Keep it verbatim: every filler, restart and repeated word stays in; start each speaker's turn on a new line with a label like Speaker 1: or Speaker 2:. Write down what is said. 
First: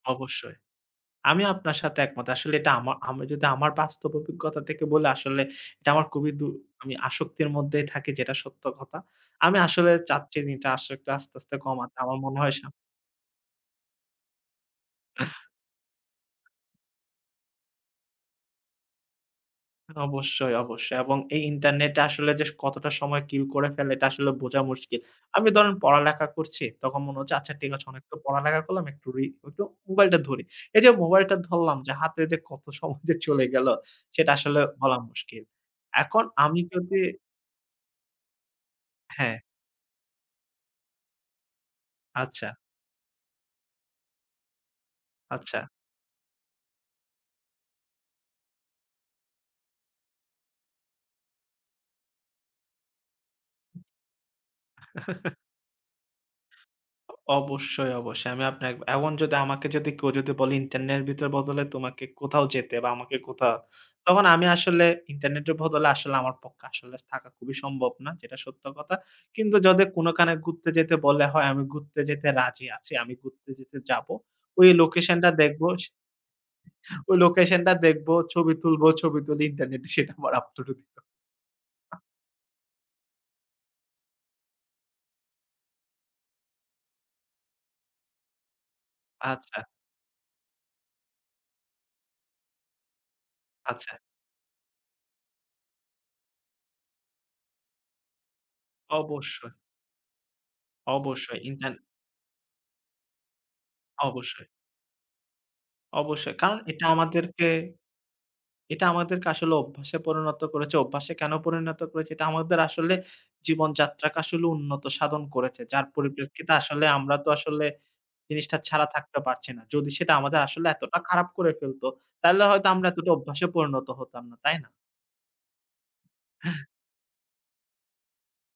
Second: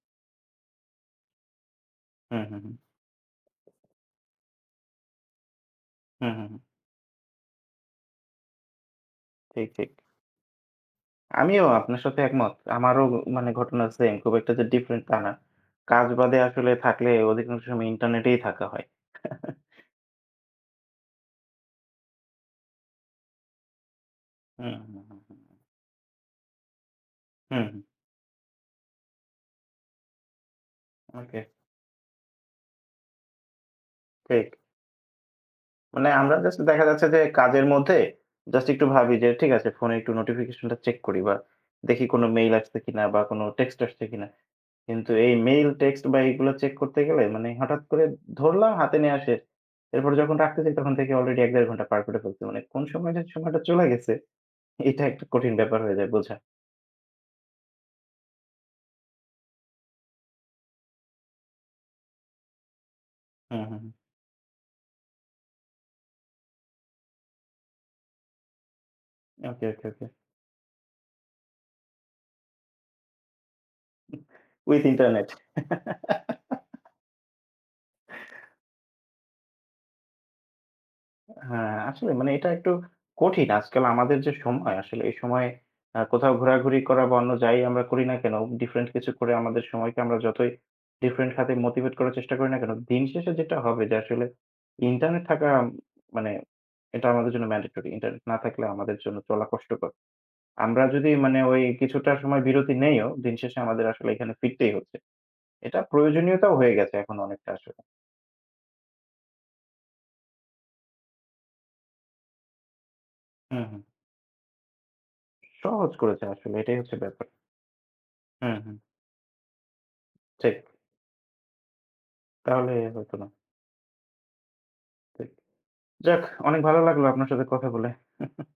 Speaker 1: অবশ্যই, আমি আপনার সাথে একমত।
Speaker 2: হুম,
Speaker 1: আসলে
Speaker 2: হুম,
Speaker 1: এটা
Speaker 2: হুম।
Speaker 1: আমা আমি যদি আমার বাস্তব অভিজ্ঞতা তেকে বলি আসলে এটা আমার খুবই
Speaker 2: হুম,
Speaker 1: দূ
Speaker 2: হুম, হুম।
Speaker 1: আমি আসক্তির মধ্যেই থাকি যেটা সত্য কথা। আমি
Speaker 2: ঠিক, ঠিক।
Speaker 1: আসলে চাচ্ছি এইটা আসক্তিটা আস্তে, আস্তে
Speaker 2: আমিও
Speaker 1: কমাতে।
Speaker 2: আপনার
Speaker 1: আমার
Speaker 2: সাথে
Speaker 1: মনে হয়
Speaker 2: একমত।
Speaker 1: সা
Speaker 2: আমারও মানে ঘটনা same, খুব একটা যে different তা না। কাজ বাদে আসলে থাকলে অধিকাংশ সময় internet-এই থাকা হয়।
Speaker 1: অবশ্যই, অবশ্যই এবং এই ইন্টারনেটটা আসলে যে কতটা সময় kill করে ফেলে এটা আসলে বোঝা
Speaker 2: হুম, হুম,
Speaker 1: মুশকিল।
Speaker 2: হুম।
Speaker 1: আমি ধরেন পড়ালেখা করছি, তখন মনে হচ্ছে আচ্ছা
Speaker 2: হুম,
Speaker 1: ঠিক
Speaker 2: হুঁ।
Speaker 1: আছে অনেকটা পড়ালেখা করলাম একটু রি একটু মোবাইলটা ধরি। এইযে মোবাইলটা
Speaker 2: Okay.
Speaker 1: ধরলাম যে হাতে যে কত সময় যে চলে গেল সেটা
Speaker 2: ঠিক।
Speaker 1: আসলে বলা মুশকিল।
Speaker 2: মানে
Speaker 1: এখন
Speaker 2: আমরা just
Speaker 1: আমি
Speaker 2: দেখা
Speaker 1: যদি
Speaker 2: যাচ্ছে যে, কাজের মধ্যে just একটু ভাবি যে
Speaker 1: হ্যা।
Speaker 2: ঠিক আছে phone-এ একটু notification-টা check করি বা দেখি কোনো
Speaker 1: আচ্ছা।
Speaker 2: mail আসছে কিনা বা কোনো text আসছে কিনা? কিন্তু এই
Speaker 1: আচ্ছা।
Speaker 2: mail, text বা এইগুলা check করতে গেলে মানে হঠাৎ করে ধরলাম হাতে নিয়া সে, এরপর যখন রাখতেছি তখন দেখি already এক, দেড় ঘণ্টা পার করে ফেলছি। মানে কোনো সময়ে যে সময়টা চলে গেছে? এটা একটা কঠিন ব্যাপার হয়ে যায় বোঝা।
Speaker 1: অবশ্যই, অবশ্যই আমি আপনার, এখন যদি আমাকে যদি কেউ যদি বলে ইন্টারনেটের বদলে তোমাকে কোথাও যেতে বা আমাকে কোথাও,
Speaker 2: হুম, হুম, হুম।
Speaker 1: তখন আমি আসলে ইন্টারনেটের বদলে আসলে আমার পক্কা আসলে থাকা খুবই সম্ভব না, যেটা সত্য কথা। কিন্তু
Speaker 2: Okay,
Speaker 1: যদি
Speaker 2: okay, okay.
Speaker 1: কোনোকানে ঘুরতে যেতে বলে হয়, আমি ঘুরতে যেতে রাজি আছি, আমি ঘুরতে যেতে যাব। ওই
Speaker 2: With
Speaker 1: লোকেশনটা
Speaker 2: internet.
Speaker 1: দেখব সে [unintelligible] ওই লোকেশনটা দেখব, ছবি তুলব, ছবি তুলে ইন্টারনেটে সেটা আবার upload ও দিব।
Speaker 2: হ্যা, আসলে মানে এটা একটু কঠিন। আজকাল আমাদের যে সময় আসলে এই সময়ে আ কোথাও ঘোরাঘুরি করা বা অন্য যাই আমরা করি না কেনো, different কিছু করে
Speaker 1: আচ্ছা।
Speaker 2: আমাদের সময়কে আমরা যতই different খাতে motivate করার চেষ্টা করি না কেনো, দিনশেষে যেটা হবে
Speaker 1: আচ্ছা।
Speaker 2: যে আসলে, internet থাকা মানে এটা আমাদের জন্য mandatory, Internet না থাকলে আমাদের জন্য চলা
Speaker 1: অবশ্যই।
Speaker 2: কষ্টকর। আমরা যদি মানে
Speaker 1: অবশ্যই,
Speaker 2: ওই
Speaker 1: ইন্টার
Speaker 2: কিছুটা সময় বিরতি নেইও, দিনশেষে আমাদের আসলে এখানে
Speaker 1: অবশ্যই।
Speaker 2: ফিরতেই হচ্ছে। এটা
Speaker 1: অবশ্যই,
Speaker 2: প্রয়োজনীয়তাও
Speaker 1: কারণ
Speaker 2: হয়ে
Speaker 1: এটা
Speaker 2: গেছে এখন
Speaker 1: আমাদেরকে,
Speaker 2: অনেকটা আসলে।
Speaker 1: এটা আমাদেরকে আসলে অভ্যাসে পরিণত করেছে। অভ্যাসে কেনো পরিণত করেছে? এটা আমাদের আসলে
Speaker 2: হুম, হুম।
Speaker 1: জীবনযাত্রাকে আসলে উন্নত সাধন করেছে, যার
Speaker 2: সহজ করেছে
Speaker 1: পরিপ্রেক্ষিতে
Speaker 2: আসলে, এটাই
Speaker 1: আসলে
Speaker 2: হচ্ছে
Speaker 1: আমরা
Speaker 2: ব্যাপার।
Speaker 1: তো আসলে জিনিসটা
Speaker 2: হুম, হুম।
Speaker 1: ছাড়া থাকতে পারছি না। যদি সেটা আমাদের
Speaker 2: ঠিক।
Speaker 1: আসলে এতটা খারাপ করে ফেলত তাহলে হয়তো
Speaker 2: তাহলে
Speaker 1: আমরা এতটা
Speaker 2: হইতো না।
Speaker 1: অভ্যাসে পরিণত হতাম না। তাই না?
Speaker 2: ঠিক, যাক অনেক
Speaker 1: [unintelligible]
Speaker 2: ভালো লাগলো আপনার সাথে কথা বলে।